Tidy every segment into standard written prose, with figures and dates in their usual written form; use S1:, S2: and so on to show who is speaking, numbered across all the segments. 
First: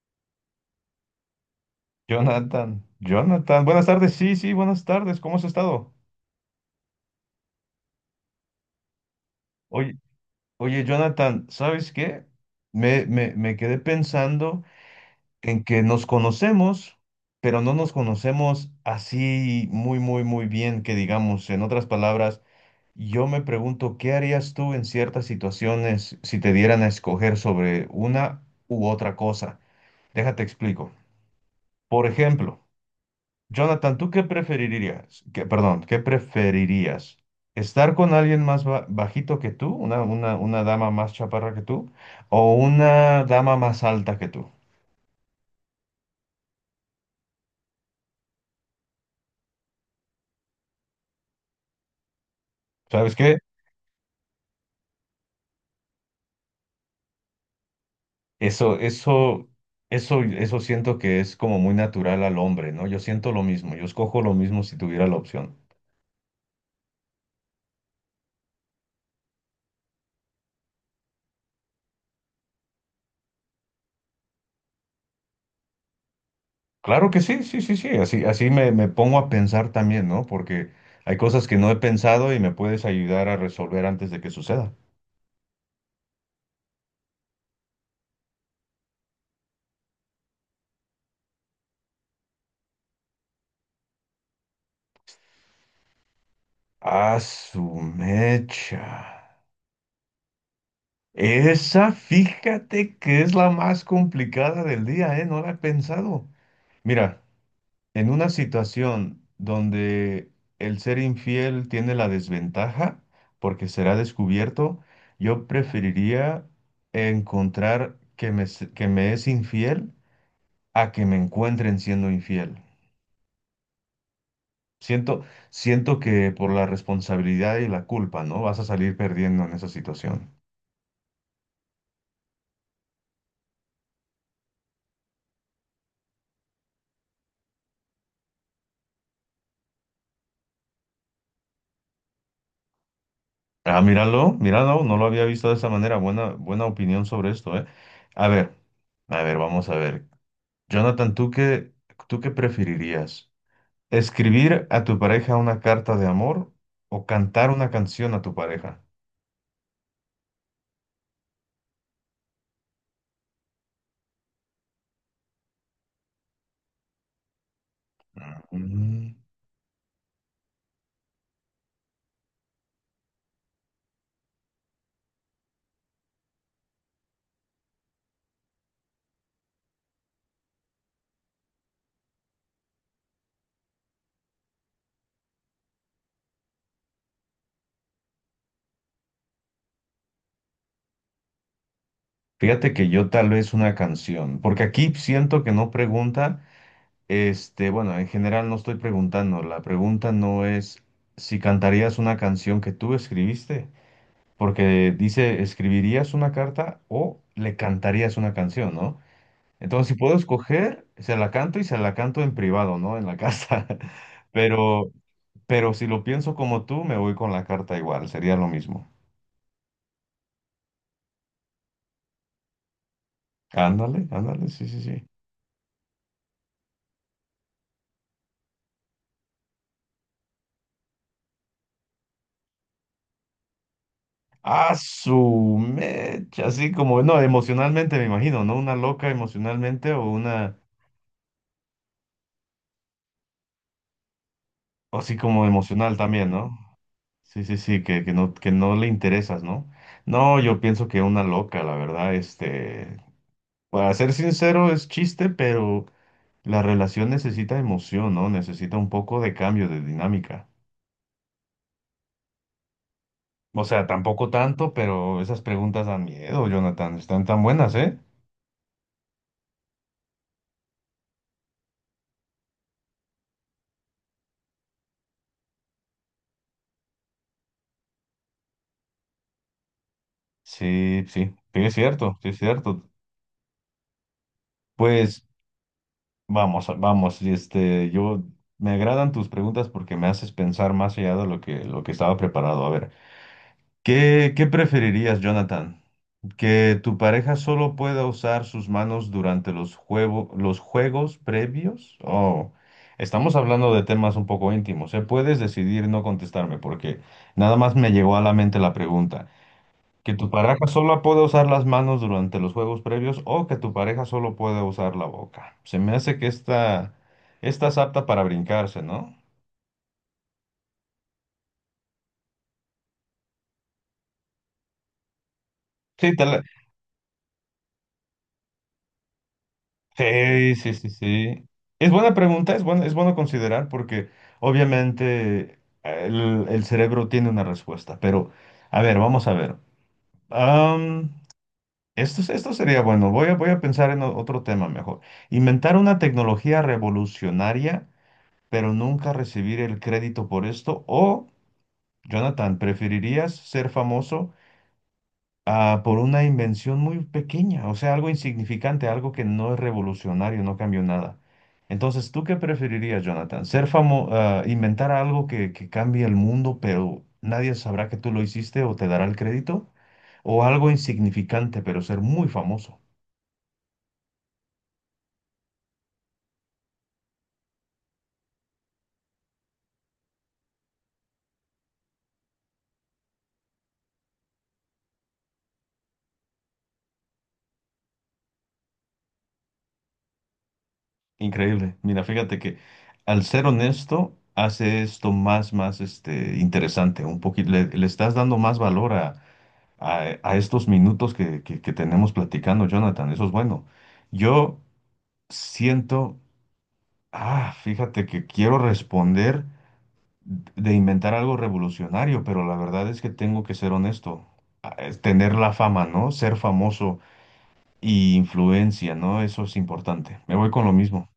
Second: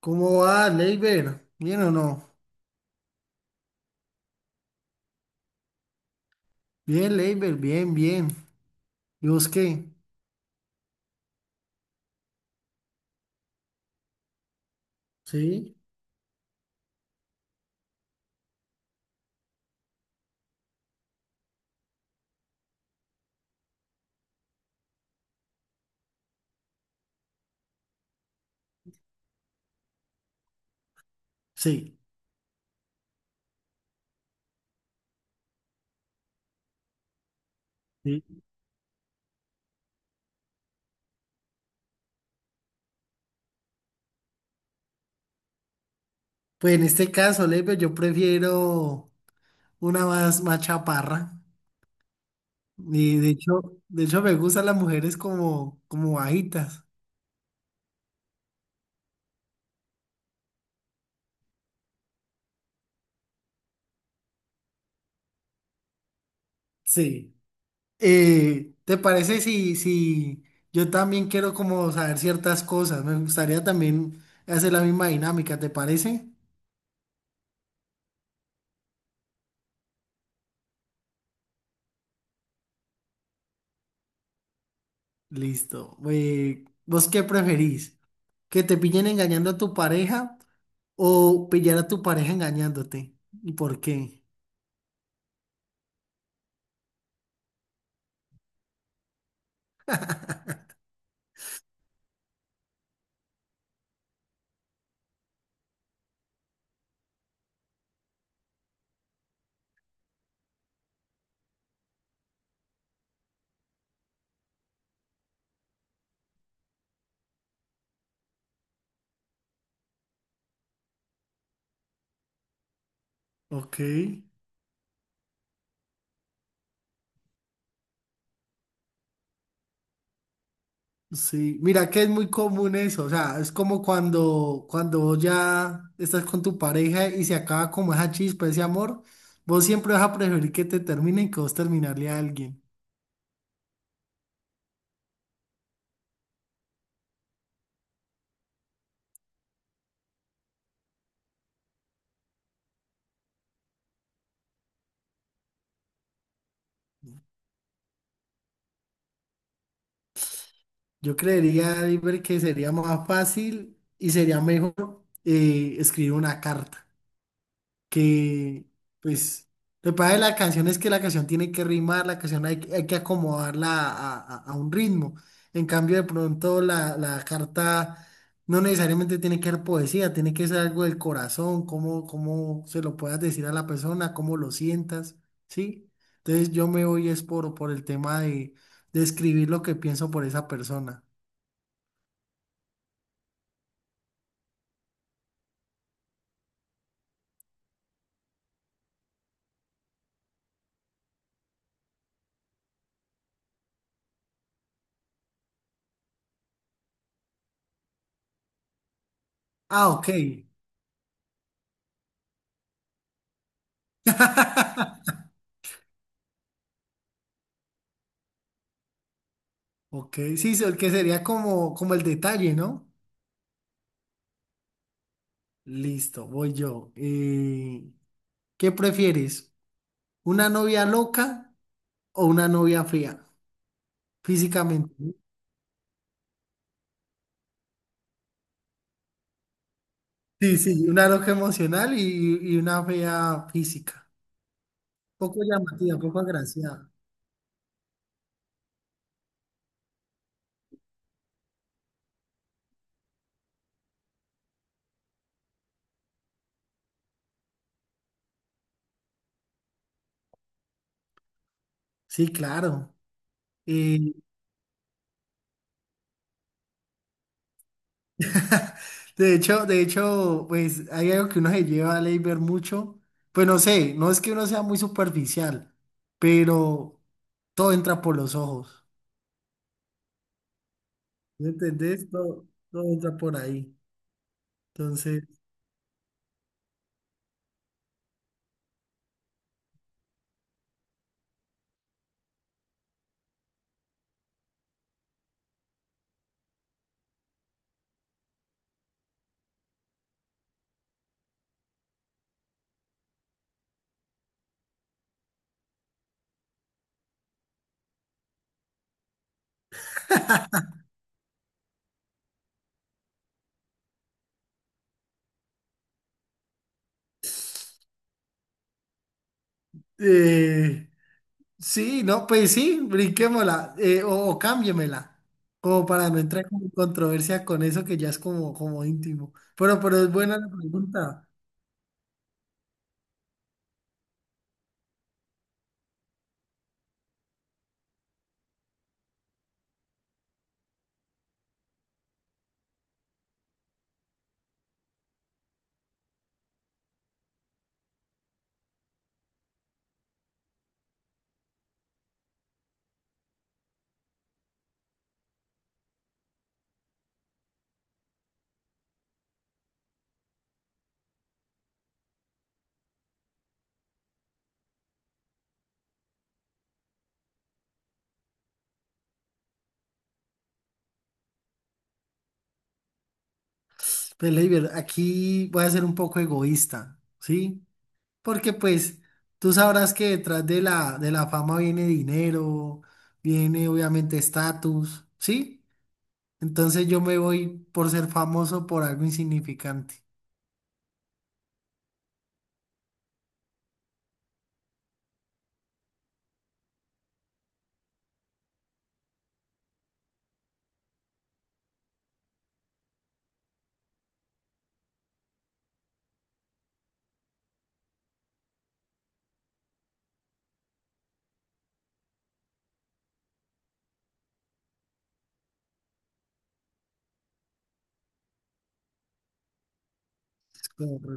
S1: ¿Cómo va, Leiber? ¿Bien o no?
S2: Jonathan, Jonathan, buenas tardes, sí, sí, buenas tardes, ¿cómo has estado?
S1: Bien, Leiber, bien, bien. ¿Y vos qué?
S2: Oye, oye, Jonathan, ¿sabes qué? Me quedé pensando en
S1: ¿Sí?
S2: que nos conocemos, pero no nos conocemos así muy, muy, muy bien, que digamos. En otras palabras, yo me pregunto, ¿qué harías tú en ciertas situaciones si te dieran a escoger sobre una u otra cosa? Déjate explico.
S1: Sí.
S2: Por ejemplo, Jonathan, ¿tú qué preferirías? Que, perdón, ¿qué preferirías? ¿Estar con
S1: Sí.
S2: alguien más bajito que tú, una dama más chaparra que tú, o una dama más alta que tú?
S1: Pues en este caso, Leiber, yo prefiero una más, más chaparra.
S2: ¿Sabes
S1: Y
S2: qué?
S1: de hecho me gustan las mujeres como, como bajitas.
S2: Eso, eso, eso siento que es como muy natural al hombre, ¿no? Yo siento lo mismo, yo escojo lo mismo si tuviera la opción.
S1: Sí. ¿Te parece si, si yo también quiero como saber ciertas cosas? Me gustaría también hacer la misma dinámica, ¿te parece?
S2: Claro que sí, sí, sí, sí, así, así me pongo a pensar también, ¿no? Porque hay cosas que no he pensado y me puedes ayudar a resolver antes de que suceda.
S1: Listo. ¿Vos qué preferís? Que te pillen engañando a tu pareja o pillar a tu pareja engañándote. ¿Y por qué?
S2: Ah, su mecha. Esa, fíjate que es la más complicada del día, ¿eh? No la he pensado. Mira, en una situación donde el ser infiel tiene la desventaja porque será descubierto, yo preferiría encontrar que que me es infiel a que me encuentren siendo infiel.
S1: Ok,
S2: Siento, Siento que por la responsabilidad y la culpa, ¿no? Vas a salir perdiendo en esa situación.
S1: sí. Mira que es muy común eso. O sea, es como cuando, cuando vos ya estás con tu pareja y se acaba como esa chispa, ese amor, vos siempre vas a preferir que te terminen que vos terminarle a alguien.
S2: Ah, míralo, míralo, no lo había visto de esa manera. Buena, buena opinión sobre esto, ¿eh? A ver, a ver, vamos a ver. Jonathan, ¿tú qué preferirías? ¿Escribir a tu pareja una carta de amor o cantar una canción a tu pareja?
S1: Yo creería, Iber, que sería más fácil y sería mejor escribir una carta. Que
S2: Mm,
S1: pues lo que pasa de la canción es que la canción tiene que rimar, la canción hay que acomodarla a, a un ritmo. En cambio, de pronto la, la carta no necesariamente tiene que ser poesía, tiene que ser algo del corazón, cómo, cómo se lo puedas decir a la persona, cómo lo sientas, ¿sí? Entonces yo me voy es por el tema de escribir lo que pienso por esa persona.
S2: Fíjate que yo tal vez una canción, porque aquí siento que no pregunta, este, bueno, en general no estoy preguntando, la pregunta no es si cantarías una canción que tú escribiste porque dice, ¿escribirías una carta o le cantarías una canción, ¿no? Entonces,
S1: Ah,
S2: si
S1: ok.
S2: puedo escoger, se la canto y se la canto en privado, ¿no? En la casa. Pero, pero si lo pienso como tú, me voy con la carta, igual sería lo mismo.
S1: Ok, sí, el que sería como, como el detalle, ¿no?
S2: Ándale, ándale, sí, sí, sí.
S1: Listo, voy yo. ¿Qué prefieres? ¿Una novia loca o una novia fea
S2: A
S1: físicamente? ¿No?
S2: su mecha, así como, no, emocionalmente me imagino, ¿no? Una loca emocionalmente o una,
S1: Sí, sí, una loca emocional y una fea física.
S2: o así
S1: Poco
S2: como emocional
S1: llamativa, poco
S2: también, ¿no?
S1: agraciada.
S2: Sí, sí, sí, que no le interesas, ¿no? No, yo pienso que una loca, la verdad, este, para ser sincero, es chiste, pero la relación necesita emoción, ¿no? Necesita un poco de cambio, de dinámica.
S1: Sí, claro.
S2: O sea,
S1: Eh,
S2: tampoco tanto, pero esas preguntas dan miedo, Jonathan, están tan buenas, ¿eh?
S1: de hecho, pues hay algo que uno se lleva a ley ver mucho. Pues no sé, no es que uno sea muy superficial, pero todo entra por los ojos.
S2: Sí, sí,
S1: ¿Me
S2: sí, es
S1: entendés?
S2: cierto, sí, es
S1: Todo,
S2: cierto.
S1: todo entra por ahí. Entonces…
S2: Pues vamos, vamos, y este, yo, me agradan tus preguntas porque me haces pensar más allá de lo que estaba preparado. A ver, ¿qué, qué preferirías, Jonathan? Que tu pareja solo pueda usar sus manos durante los los juegos previos. Oh, estamos hablando de temas un poco íntimos, ¿eh? Puedes decidir no contestarme porque nada más me llegó a la mente la pregunta. Que tu pareja solo pueda usar las manos durante los juegos previos o que tu pareja solo pueda usar la boca. Se me hace que esta es apta para brincarse, ¿no?
S1: Eh, sí, no, pues sí, brinquémosla o cámbiemela, como para
S2: Sí,
S1: no
S2: te la-
S1: entrar en controversia con eso que ya es como, como íntimo. Pero es buena la
S2: Sí, sí, sí,
S1: pregunta.
S2: sí. Es buena pregunta, es bueno considerar porque obviamente el cerebro tiene una respuesta, pero a ver, vamos a ver. Am, esto, esto sería bueno, voy a, voy a pensar en otro tema mejor. Inventar una tecnología revolucionaria, pero nunca recibir el crédito por esto. O, Jonathan, ¿preferirías ser famoso? Ah, por una invención muy pequeña, o sea, algo insignificante, algo que no es revolucionario, no cambió nada. Entonces, ¿tú qué preferirías, Jonathan? ¿Ser famoso, inventar algo que cambie el mundo, pero nadie sabrá que tú lo hiciste o te dará el crédito? ¿O algo insignificante, pero ser muy famoso?
S1: Pues, Leiber, aquí voy a ser un poco egoísta, ¿sí? Porque pues tú sabrás que detrás de la fama viene dinero, viene obviamente estatus, ¿sí? Entonces yo me voy por ser famoso por algo insignificante.
S2: Increíble. Mira, fíjate que al ser honesto, hace esto más, más, este, interesante, un poquito, le le estás dando más valor a estos minutos que, que tenemos platicando, Jonathan. Eso es bueno. Yo siento, ah, fíjate que quiero responder de inventar algo revolucionario, pero la verdad es que tengo que ser honesto. Ah, es tener la fama, ¿no? Ser famoso y influencia, ¿no? Eso es importante. Me voy con lo mismo.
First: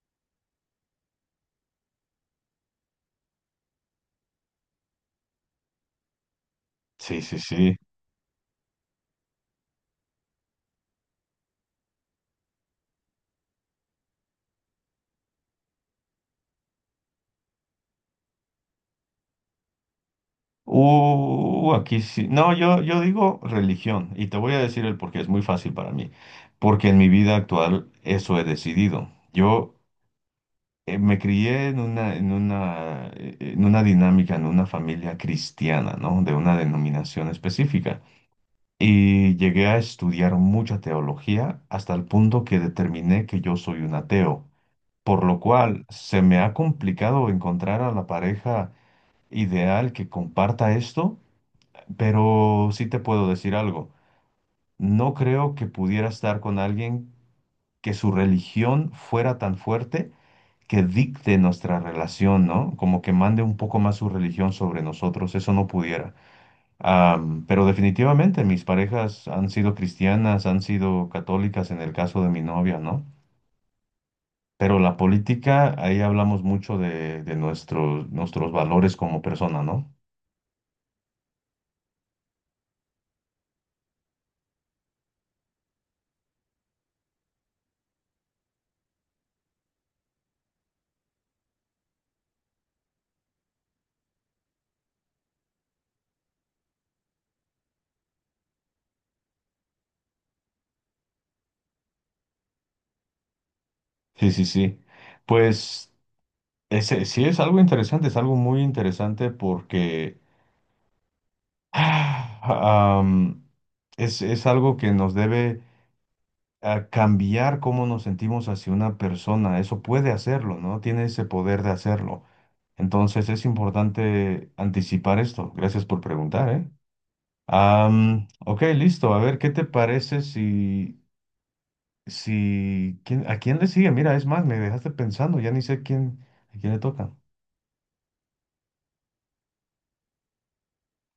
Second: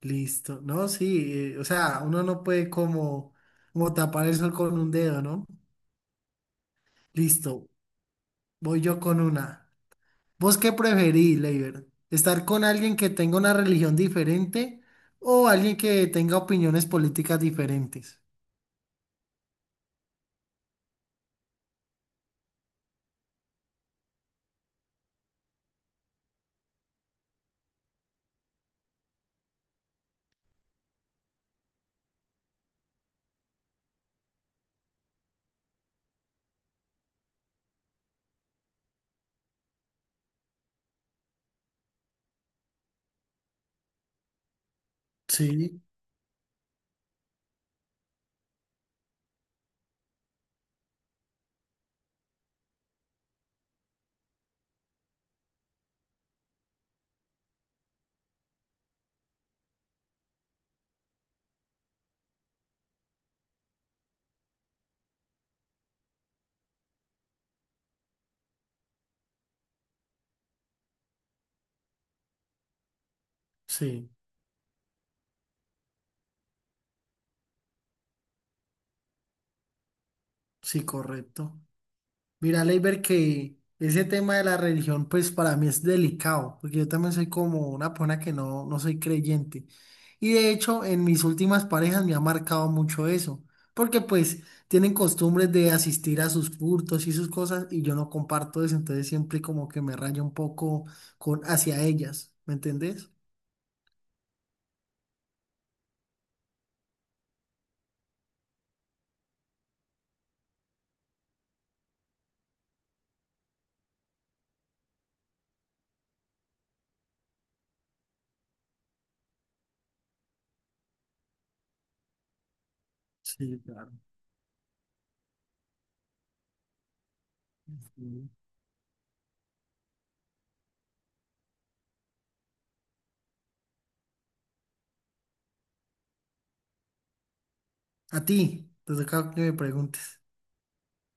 S1: Listo. No, sí, o sea, uno no puede como, como tapar el sol con un dedo, ¿no?
S2: Sí, sí,
S1: Listo,
S2: sí.
S1: voy yo con una. ¿Vos qué preferís, Leiber? ¿Estar con alguien que tenga una religión diferente o alguien que tenga opiniones políticas diferentes?
S2: Aquí sí. No, yo digo religión y te voy a decir el porqué. Es muy fácil para mí, porque en mi vida actual eso he decidido. Yo me crié en una, en una, en una dinámica, en una familia cristiana, ¿no? De una denominación específica. Y llegué a estudiar mucha teología hasta el punto que determiné que yo soy un ateo, por lo
S1: Sí,
S2: cual se me ha complicado encontrar a la pareja ideal que comparta esto, pero sí te puedo decir algo. No creo que pudiera estar con alguien que su religión fuera tan fuerte que dicte nuestra relación, ¿no? Como que mande un poco más su religión sobre nosotros, eso no pudiera. Pero definitivamente mis parejas han sido cristianas, han sido católicas en el caso de mi novia, ¿no?
S1: sí,
S2: Pero la política, ahí hablamos mucho de nuestros, nuestros valores como persona, ¿no?
S1: sí, correcto. Mira, Leiber, que ese tema de la religión, pues para mí es delicado, porque yo también soy como una persona que no, no soy creyente. Y de hecho, en mis últimas parejas me ha marcado mucho eso, porque pues tienen costumbres de asistir a sus cultos y sus cosas, y yo no comparto eso, entonces siempre como que me rayo un poco con, hacia ellas, ¿me entendés?
S2: Sí, sí, sí. Pues ese, sí es algo interesante, es algo muy interesante porque ah, am, es algo que nos debe a cambiar cómo nos sentimos hacia una persona. Eso puede hacerlo, ¿no? Tiene ese poder de hacerlo. Entonces es
S1: Sí, claro.
S2: importante anticipar esto. Gracias por preguntar, ¿eh?
S1: Sí.
S2: Ok, listo. A ver, ¿qué te parece si, si, ¿quién- a quién le sigue? Mira, es más, me dejaste pensando, ya ni sé quién, a quién le toca.
S1: A ti, te toca que me preguntes.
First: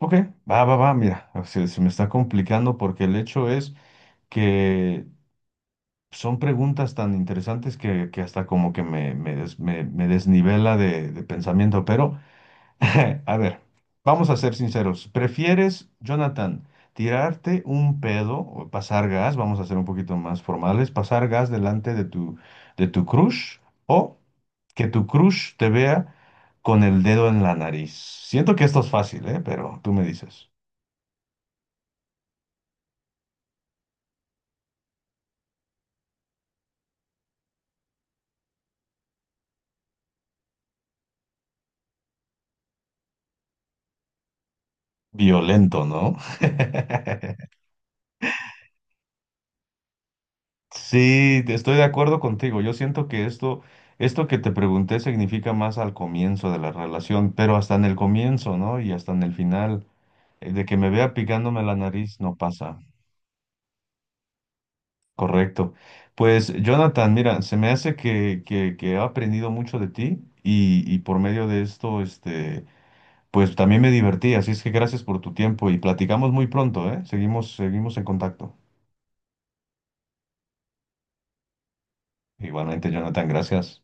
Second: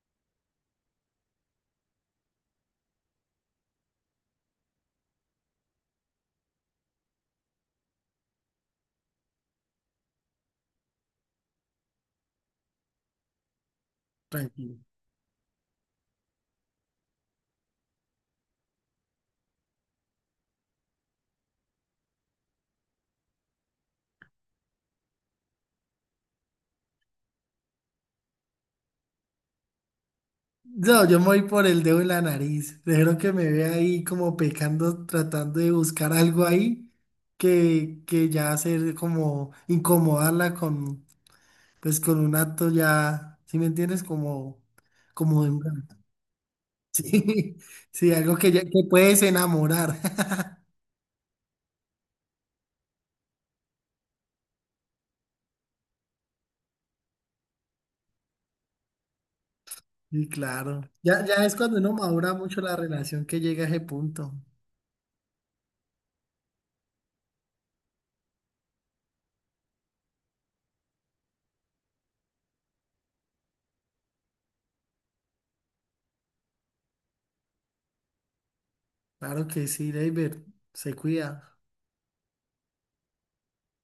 S2: Ok, va, va, va, mira, se me está complicando porque el hecho es que son preguntas tan interesantes que hasta como que me desnivela de pensamiento, pero a ver, vamos a ser
S1: Tranquilo.
S2: sinceros. ¿Prefieres, Jonathan, tirarte un pedo o pasar gas? Vamos a ser un poquito más formales, pasar gas delante de tu crush o que tu crush te vea con el dedo en la nariz. Siento que esto es fácil, ¿eh? Pero tú me dices.
S1: No, yo me voy por el dedo en la nariz. Dejaron que me vea ahí como pecando, tratando de buscar algo ahí que ya hacer como incomodarla con, pues con un acto ya, ¿sí me entiendes? Como, como de
S2: Violento,
S1: un-
S2: ¿no?
S1: Sí, sí, algo que ya que puedes enamorar.
S2: Estoy de acuerdo contigo. Yo siento que esto que te pregunté significa más al comienzo de la relación, pero hasta en el comienzo, ¿no? Y hasta en el final,
S1: Sí,
S2: de que
S1: claro.
S2: me vea
S1: Ya, ya es
S2: picándome la
S1: cuando uno
S2: nariz,
S1: madura
S2: no
S1: mucho la
S2: pasa.
S1: relación que llega a ese punto.
S2: Correcto. Pues, Jonathan, mira, se me hace que he aprendido mucho de ti y por medio de esto, este, pues también me divertí. Así es que gracias por tu tiempo y platicamos muy pronto, ¿eh? Seguimos, seguimos en contacto.
S1: Claro que sí, David, se cuida.
S2: Igualmente, Jonathan, gracias.